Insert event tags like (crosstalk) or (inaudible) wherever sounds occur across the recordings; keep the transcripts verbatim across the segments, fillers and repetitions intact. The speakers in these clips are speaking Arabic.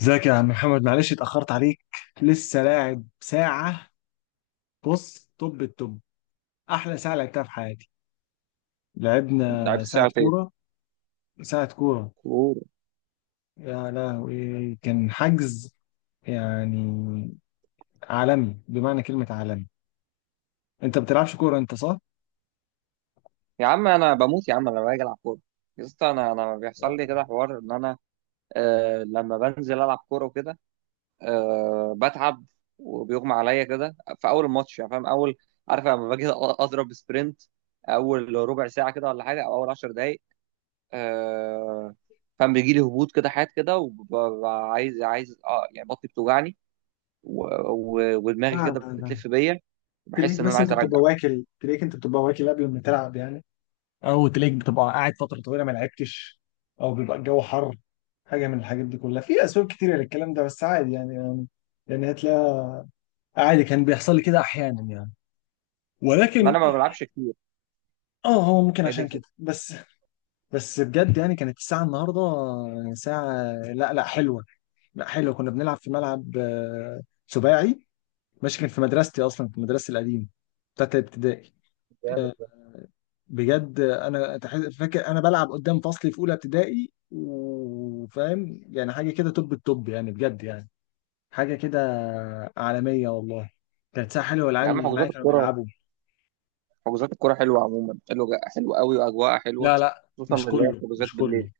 ازيك يا عم محمد، معلش اتأخرت عليك. لسه لاعب ساعة. بص، طب، الطب أحلى ساعة لعبتها في حياتي. لعبت لعبنا ساعة ساعتين كورة. ساعة كورة. كوره. يا لهوي، كان حجز يعني عالمي بمعنى كلمة عالمي. أنت ما بتلعبش كورة أنت، صح؟ يا عم، انا بموت يا عم لما باجي العب كوره. يا اسطى، انا انا لا بيحصل لي كده حوار ان انا آه لما بنزل العب كوره وكده. آه، بتعب وبيغمى عليا كده في اول الماتش، يعني فاهم اول، عارف لما باجي أ- اضرب سبرنت اول ربع ساعه كده ولا حاجه او اول 10 دقائق. آه، فاهم بيجي لي هبوط كده، حاجات كده، وببقى عايز عايز اه يعني بطني بتوجعني و- و- ودماغي لا كده لا. بتلف بيا. تلاقيك بحس ان انا بس عايز أنت ارجع. بتبقى واكل تلاقيك أنت بتبقى واكل قبل ما تلعب يعني. او تلاقيك بتبقى قاعد فتره طويله ما لعبتش، او بيبقى الجو حر. حاجه من الحاجات دي كلها، في اسباب كتيره للكلام ده، بس عادي يعني. يعني يعني هتلاقي، عادي كان بيحصل لي كده احيانا يعني. ما انا ولكن ما يعني بلعبش كتير. اه، هو ممكن هي دي عشان كده بس بس بجد يعني، كانت الساعه النهارده يعني ساعه، لا لا حلوه، لا حلوه. كنا بنلعب في ملعب، آه، سباعي. ماشي، كان في مدرستي اصلا، في مدرستي القديمه بتاعت الابتدائي. الفكره. آه، بجد انا تح- فاكر انا بلعب قدام فصلي في اولى ابتدائي، وفاهم يعني حاجه كده توب التوب يعني، بجد يعني حاجه كده عالميه والله. كانت ساعه حلوه، يا والعيال عم، اللي معايا حجوزات كانوا الكرة بيلعبوا. حجوزات الكرة حلوة، عموما حلوة، حلوة قوي وأجواءها حلوة، لا لا، خصوصا مش اللي هي كله، حجوزات مش بالليل. كله.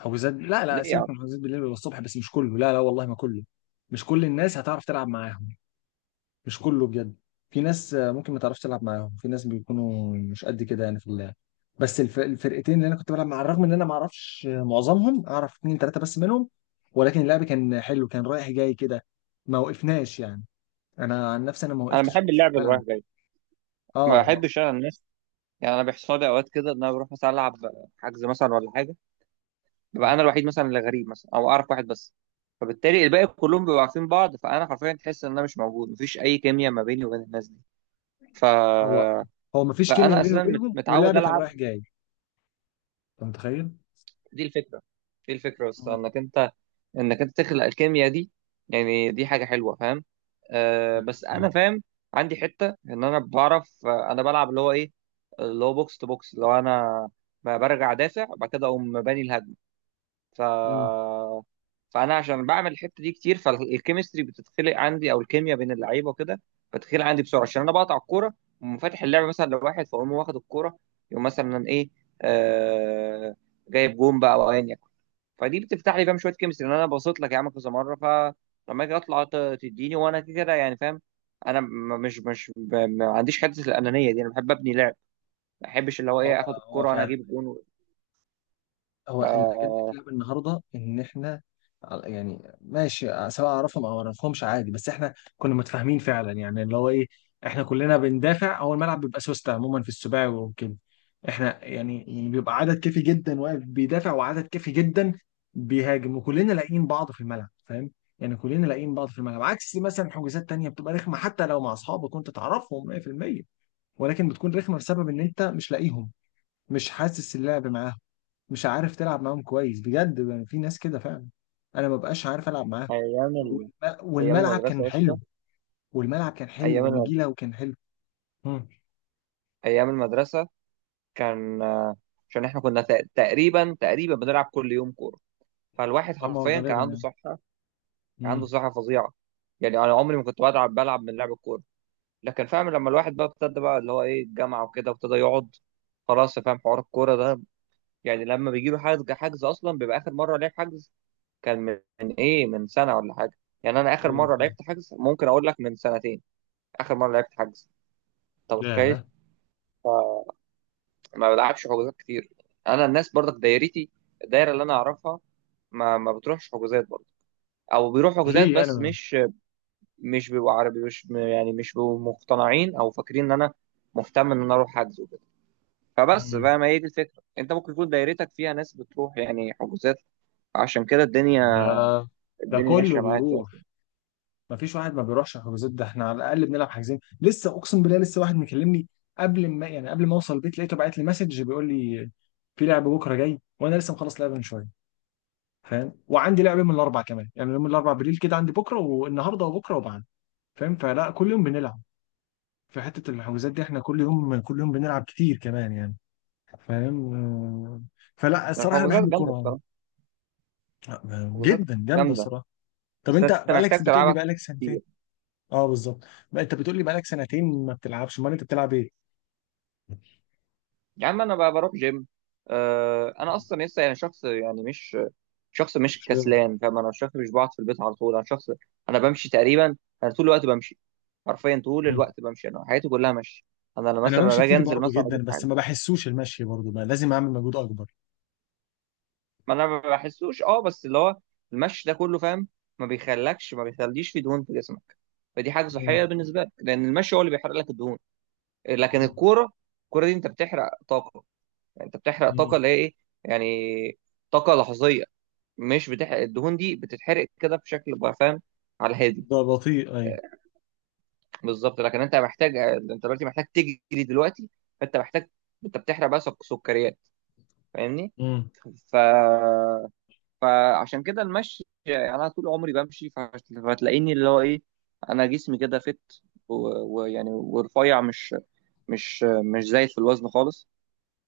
حجوزات، لا لا، ليه يا عم؟ سيبك من حجوزات بالليل والصبح، بس مش كله، لا لا والله ما كله. مش كل الناس هتعرف تلعب معاهم. مش كله بجد. في ناس آه، ممكن ما تعرفش تلعب معاهم، في ناس بيكونوا مش قد كده يعني في اللعب. بس الف- الفرقتين اللي انا كنت بلعب مع، الرغم ان انا ما اعرفش معظمهم، اعرف اتنين تلاته بس منهم، ولكن اللعب كان حلو، كان رايح جاي كده، ما وقفناش يعني. انا عن نفسي انا ما أنا وقفتش بحب خالص في اللعب اللي رايح الملعب. جاي، ما اه، ما بحبش أنا الناس. يعني أنا بيحصل لي أوقات كده إن أنا بروح مثلا ألعب حجز مثلا ولا حاجة، ببقى ما- أنا الوحيد مثلا اللي غريب، مثلا أو أعرف واحد بس، فبالتالي الباقي كلهم بيبقوا عارفين بعض، فأنا حرفيا تحس إن أنا مش موجود، مفيش أي كيمياء ما بيني وبين الناس دي. ف... هو هو ما فيش كيمياء فأنا بيني أساسا مت- وبينهم، متعود واللعب كان ألعب. رايح جاي. انت متخيل؟ دي الفكره. دي الفكره بس مم. انك انت انك انت تخلق الكيمياء دي، يعني دي حاجه حلوه فاهم. آه، بس انا فاهم، عندي حته ان انا بعرف، آه، انا بلعب اللي هو ايه، اللي هو بوكس تو بوكس، اللي هو انا ب- برجع دافع بعد كده اقوم باني الهجمه. ف مم. فانا عشان بعمل الحته دي كتير، فالكيمستري بتتخلق عندي، او الكيمياء بين اللعيبه وكده بتتخلق عندي بسرعه، عشان انا بقطع الكوره وفاتح اللعب مثلا لواحد، فاقوم واخد الكوره، يقوم مثلا ايه، آه، جايب جون بقى او ايا يكن. فدي بتفتح لي فاهم شويه كيمستري، ان انا بصيت لك يا عم كذا مره، فلما اجي اطلع ت- تديني وانا كده كده، يعني فاهم. انا م- مش مش ب- ما عنديش حته الانانيه دي، انا بحب ابني لعب، ما بحبش اللي هو هو ايه اخد هو الكوره وانا فعلا. اجيب جون. هو اللي عجبني في آه، اللعبه النهارده ان احنا على- يعني ماشي، سواء اعرفهم او ما اعرفهمش عادي، بس احنا كنا متفاهمين فعلا يعني اللي هو ايه، احنا كلنا بندافع. هو الملعب بيبقى سوستة عموما في السباعي وكده. احنا يعني بيبقى عدد كافي جدا واقف بيدافع، وعدد كافي جدا بيهاجم، وكلنا لاقيين بعض في الملعب فاهم، يعني كلنا لاقيين بعض في الملعب، عكس مثلا حجوزات تانية بتبقى رخمة حتى لو مع اصحابك وانت تعرفهم مية في المية، ولكن بتكون رخمة بسبب ان انت مش لاقيهم، مش حاسس اللعب معاهم، مش عارف تلعب معاهم كويس بجد. يعني في ناس كده فعلا، انا ما بقاش عارف العب معاهم. ايام ال... والم- ايام والملعب المدرسه كان يا اسطى، حلو. والملعب كان ايام حلو المد... ونجيله وكان حلو. مم. ايام المدرسه كان آه، عشان احنا كنا تق- تقريبا تقريبا بنلعب كل يوم كوره، فالواحد اه ما هو حرفيا كان غالبا عنده يعني. صحه، كان عنده مم. صحه فظيعه. يعني انا عمري ما كنت بلعب بلعب من لعب الكوره. لكن فاهم لما الواحد بقى ابتدى بقى اللي هو ايه الجامعه وكده وابتدى يقعد، خلاص فاهم حوار الكوره ده. يعني لما بيجي له حجز حجز اصلا بيبقى اخر مره لعب حجز كان من من ايه من سنه ولا حاجه. يعني انا اخر ايوه مره فعلا. لعبت حجز ممكن اقول لك من سنتين. اخر مره لعبت حجز، انت لا متخيل؟ لا. فما بلعبش حجوزات كتير. انا الناس برضك دايرتي، الدايره اللي انا اعرفها ما ما بتروحش حجوزات برضه، او بيروح حجوزات ليه؟ انا بس ما- مش، مش بيبقوا عربي، مش يعني مش بيبقوا مقتنعين او فاكرين ان انا مهتم ان انا اروح حجز. فبس مم. بقى ما هي دي الفكرة، انت ممكن يكون دايرتك فيها ناس بتروح يعني حجوزات، عشان كده الدنيا، ده ده الدنيا ماشية كله معاك يعني. بيروح. ما فيش واحد ما بيروحش الحجوزات ده. احنا على الاقل بنلعب، حاجزين لسه. اقسم بالله، لسه واحد مكلمني قبل ما يعني، قبل ما اوصل البيت، لقيته بعت لي مسج بيقول لي في لعب بكره جاي، وانا لسه مخلص لعبه من شويه فاهم. وعندي لعبه من الاربع كمان، يعني يوم الاربع بالليل كده عندي، بكره والنهارده وبكره وبعد فاهم. فلا، كل يوم بنلعب. في حته الحجوزات دي، احنا كل يوم كل يوم بنلعب كتير كمان يعني، فاهم. آه، فلا الصراحه انا الحجوزات بحب جامدة الكوره. بصراحة، آه، الحجوزات جدا جامده جامدة، الصراحه. طب، بس انت انت بقالك محتاج بتقول لي تلعبها بقالك سنتين؟ كتير. اه بالظبط. بقى انت بتقول لي بقالك سنتين ما بتلعبش، امال انت بتلعب ايه؟ يا عم انا بقى بروح جيم. آه، انا اصلا لسه يعني شخص، يعني مش شخص مش مش رياضي. كسلان، فاهم، انا شخص مش بقعد في البيت على طول، انا شخص، انا بمشي تقريبا، انا طول الوقت بمشي، حرفيا طول مم. الوقت بمشي، انا حياتي كلها مشي. انا لما انا مثلا لما بمشي باجي كتير انزل برضه مثلا اجيب جدا، بس حاجة. ما بحسوش المشي برضه، بقى لازم اعمل مجهود اكبر. ما انا ما بحسوش، اه بس اللي هو المشي ده كله فاهم، ما بيخلكش ما بيخليش في دهون في جسمك، فدي حاجه مم. صحيه بالنسبه لك لان المشي هو اللي بيحرق لك الدهون. لكن مم. الكوره، الكوره دي انت بتحرق طاقه، يعني انت بتحرق مم. طاقه اللي هي ايه، يعني طاقه لحظيه، مش بتحرق الدهون، دي بتتحرق كده بشكل بقى فاهم، على الهادي. ده بطيء، ايوه. آه، بالظبط، لكن انت محتاج، انت دلوقتي محتاج تجري دلوقتي، فانت محتاج، انت بتحرق بقى سك- سكريات، فاهمني. امم. ف فعشان كده المشي، يعني انا طول عمري بمشي، فهت- فهتلاقيني اللي هو ايه، انا جسمي كده فت و- ويعني ورفيع مش مش مش زايد في الوزن خالص،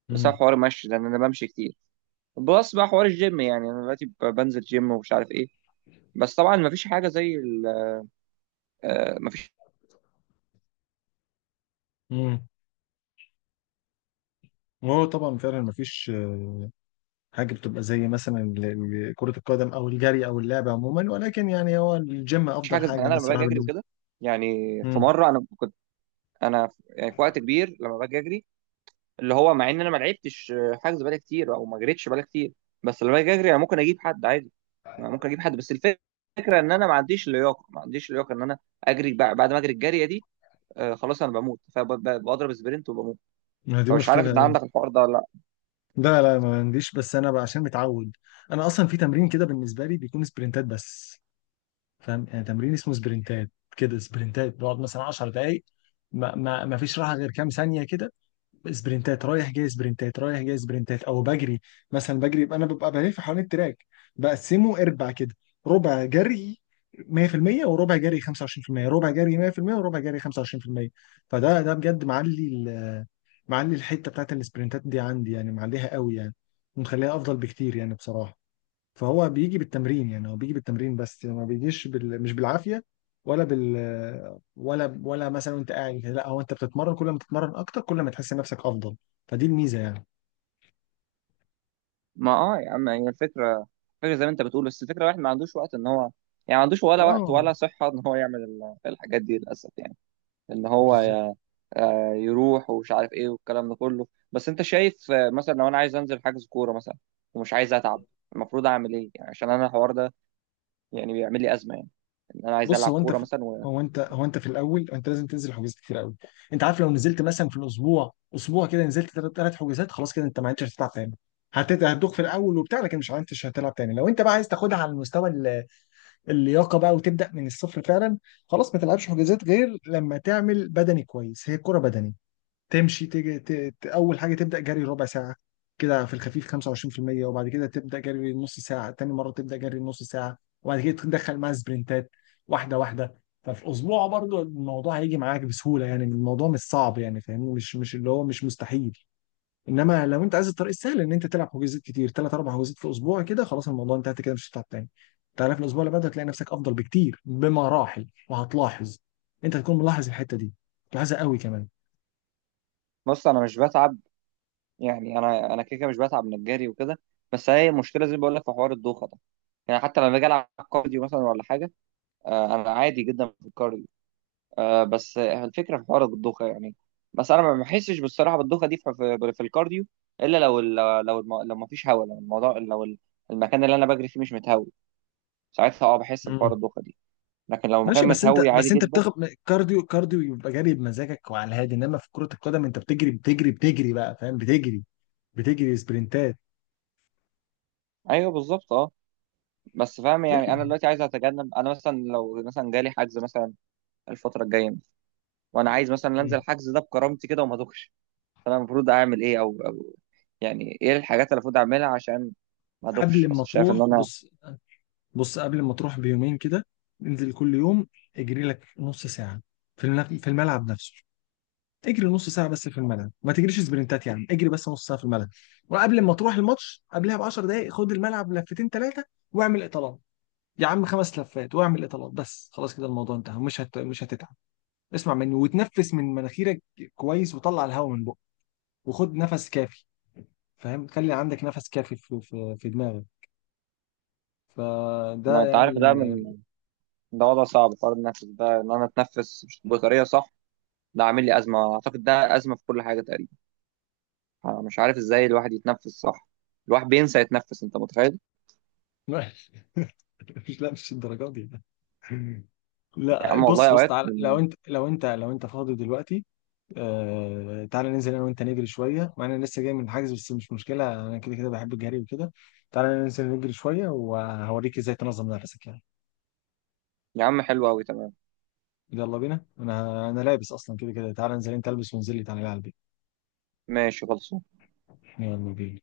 بسبب امم. حوار المشي لان انا بمشي كتير. بلس بقى حوار الجيم، يعني انا دلوقتي ب- بنزل جيم ومش عارف ايه، بس طبعا مفيش حاجه زي ال- آه، مفيش امم. وهو طبعا فعلا مفيش آه، حاجه بتبقى زي مثلا ال- ال- كره القدم او الجري او اللعبه عموما، ولكن يعني هو الجيم افضل حاجه زي، يعني حاجه انا انا لما الصراحه باجي اجري بالنسبه. وكده، يعني في امم. مره انا كنت، انا في- يعني في وقت كبير لما باجي اجري، اللي هو مع ان انا ما لعبتش حجز بقالي كتير او ما جريتش بقالي كتير، بس لما باجي اجري انا ممكن اجيب حد عادي، أنا ممكن اجيب حد، بس الفكره ان انا ما عنديش لياقه، ما عنديش لياقه ان انا اجري بع- بعد ما اجري الجاريه دي، آه خلاص انا بموت فبضرب سبرنت وبموت. دي فمش عارف مشكله، ان ايوه. عندك الحوار ده ولا لا. لا لا، ما عنديش، بس انا بقى عشان متعود. انا اصلا في تمرين كده بالنسبه لي، بيكون سبرنتات بس فاهم. يعني تمرين اسمه سبرنتات كده، سبرنتات بقعد مثلا 10 دقائق، ما, ما, ما فيش راحه غير كام ثانيه كده. سبرنتات رايح جاي، سبرنتات رايح جاي، سبرنتات، او بجري. مثلا بجري يبقى انا ببقى بلف حوالين التراك، بقسمه اربع كده: ربع جري مية في المية وربع جري خمسة وعشرين في المية، ربع جري مية في المية وربع جري خمسة وعشرين في المية. فده ده بجد معلي ال- معلي الحته بتاعت السبرنتات دي عندي يعني، معليها قوي يعني، ومخليها افضل بكتير يعني بصراحه. فهو بيجي بالتمرين يعني، هو بيجي بالتمرين بس يعني ما بيجيش بال... مش بالعافية ولا بال ولا ولا مثلا وانت قاعد كده. لا، هو انت بتتمرن، كل ما تتمرن اكتر كل ما تحس نفسك افضل، فدي الميزة يعني. ما اه يا عم هي الفكره، الفكره زي ما انت بتقول، بس الفكره الواحد ما عندوش وقت ان هو، يعني ما عندوش ولا وقت اه ولا صحه ان هو يعمل ال- الحاجات دي للاسف، يعني ان هو بالظبط. ي- آه، يروح ومش عارف ايه والكلام ده كله. بس انت شايف، آه، مثلا لو انا عايز انزل حجز كوره مثلا ومش عايز اتعب، المفروض اعمل ايه يعني، عشان انا الحوار ده يعني بيعمل لي ازمه، يعني ان انا عايز بص، العب هو انت كوره في... مثلا و... هو انت هو انت في الاول، انت لازم تنزل حجوزات كتير قوي. انت عارف، لو نزلت مثلا في الاسبوع اسبوع كده، نزلت ثلاث ثلاث حجوزات، خلاص كده انت ما عدتش هتلعب تاني. هتت... هتدوخ في الاول وبتاع، لكن مش عارف هتلعب تاني. لو انت بقى عايز تاخدها على المستوى، اللياقه بقى، وتبدا من الصفر فعلا، خلاص ما تلعبش حجازات غير لما تعمل بدني كويس، هي كرة بدني. تمشي تيجي ت... ت... اول حاجه تبدا جري ربع ساعه كده في الخفيف خمسة وعشرين في المية، وبعد كده تبدا جري نص ساعه، تاني مره تبدا جري نص ساعه، وبعد كده تدخل مع سبرنتات، واحده واحده. ففي اسبوع برضو الموضوع هيجي معاك بسهوله يعني، الموضوع مش صعب يعني فاهمني، مش مش اللي هو مش مستحيل. انما لو انت عايز الطريق السهل ان انت تلعب حجوزات كتير، ثلاث اربع حجوزات في الاسبوع كده، خلاص الموضوع انتهت كده، مش هتتعب تاني. تعالى في الاسبوع اللي بعده هتلاقي نفسك افضل بكتير، بمراحل، وهتلاحظ. انت هتكون ملاحظ الحته دي، ملاحظها قوي كمان. بص انا مش بتعب، يعني انا انا كده كده مش بتعب من الجري وكده، بس هي مشكله زي ما بقول لك في حوار الدوخه ده، يعني حتى لما باجي العب كارديو مثلا ولا حاجه، آه، انا عادي جدا في الكارديو، آه بس الفكره في حوار الضخه يعني، بس انا ما بحسش بالصراحه بالضخه دي في, في, في الكارديو، الا لو ال- لو الم- لو ما فيش هواء، لو الموضوع لو ال- المكان اللي انا بجري فيه مش متهوي، ساعتها اه بحس بحوار مم. الضخه دي، لكن لو ماشي، المكان بس انت متهوي عادي بس انت جدا. بتاخد كارديو، كارديو يبقى جري بمزاجك وعلى الهادي، انما في كرة القدم انت بتجري بتجري بتجري بقى فاهم، بتجري بتجري سبرنتات. ايوه بالظبط اه. بس فاهم يعني انا طيب. دلوقتي عايز اتجنب، انا مثلا لو مثلا جالي حجز مثلا الفتره الجايه، وانا عايز مثلا انزل مم. الحجز ده بكرامتي كده وما ادوخش، فانا المفروض اعمل ايه او او، يعني ايه الحاجات اللي المفروض اعملها عشان ما ادوخش، قبل ما بس شايف تروح ان انا، بص، بص قبل ما تروح بيومين كده، انزل كل يوم، اجري لك نص ساعة في الملعب، في الملعب نفسه، اجري نص ساعة بس في الملعب، ما تجريش سبرنتات، يعني اجري بس نص ساعة في الملعب. وقبل ما تروح الماتش قبلها ب 10 دقايق، خد الملعب لفتين ثلاثة واعمل اطالات، يا عم خمس لفات، واعمل اطالات بس، خلاص كده الموضوع انتهى، مش هت... مش هتتعب. اسمع مني وتنفس من مناخيرك كويس، وطلع الهواء من بقك، وخد نفس كافي فاهم، خلي عندك نفس كافي في في, في دماغك. فده ما انت يعني. عارف ده، ده وضع صعب، قرار النفس ده ان انا اتنفس مش- بطريقه صح ده عامل لي ازمه، اعتقد ده ازمه في كل حاجه تقريبا، انا مش عارف ازاي الواحد يتنفس صح، الواحد بينسى يتنفس، انت متخيل؟ لا. (laughs) مش لا، مش الدرجات دي. يا لا، عم والله بص، بص اوقات. تعالى لو انت لو انت لو انت فاضي دلوقتي، آه تعالى ننزل انا وانت نجري شويه، مع إن انا لسه جاي من الحجز بس مش مشكله، انا كده كده بحب الجري وكده، تعالى ننزل نجري شويه وهوريك ازاي تنظم نفسك يعني. يا عم حلو قوي، تمام، يلا بينا، انا انا لابس اصلا كده كده، تعالى انزل انت، البس وانزل لي تعالى على البيت. ماشي خلص. يلا بينا.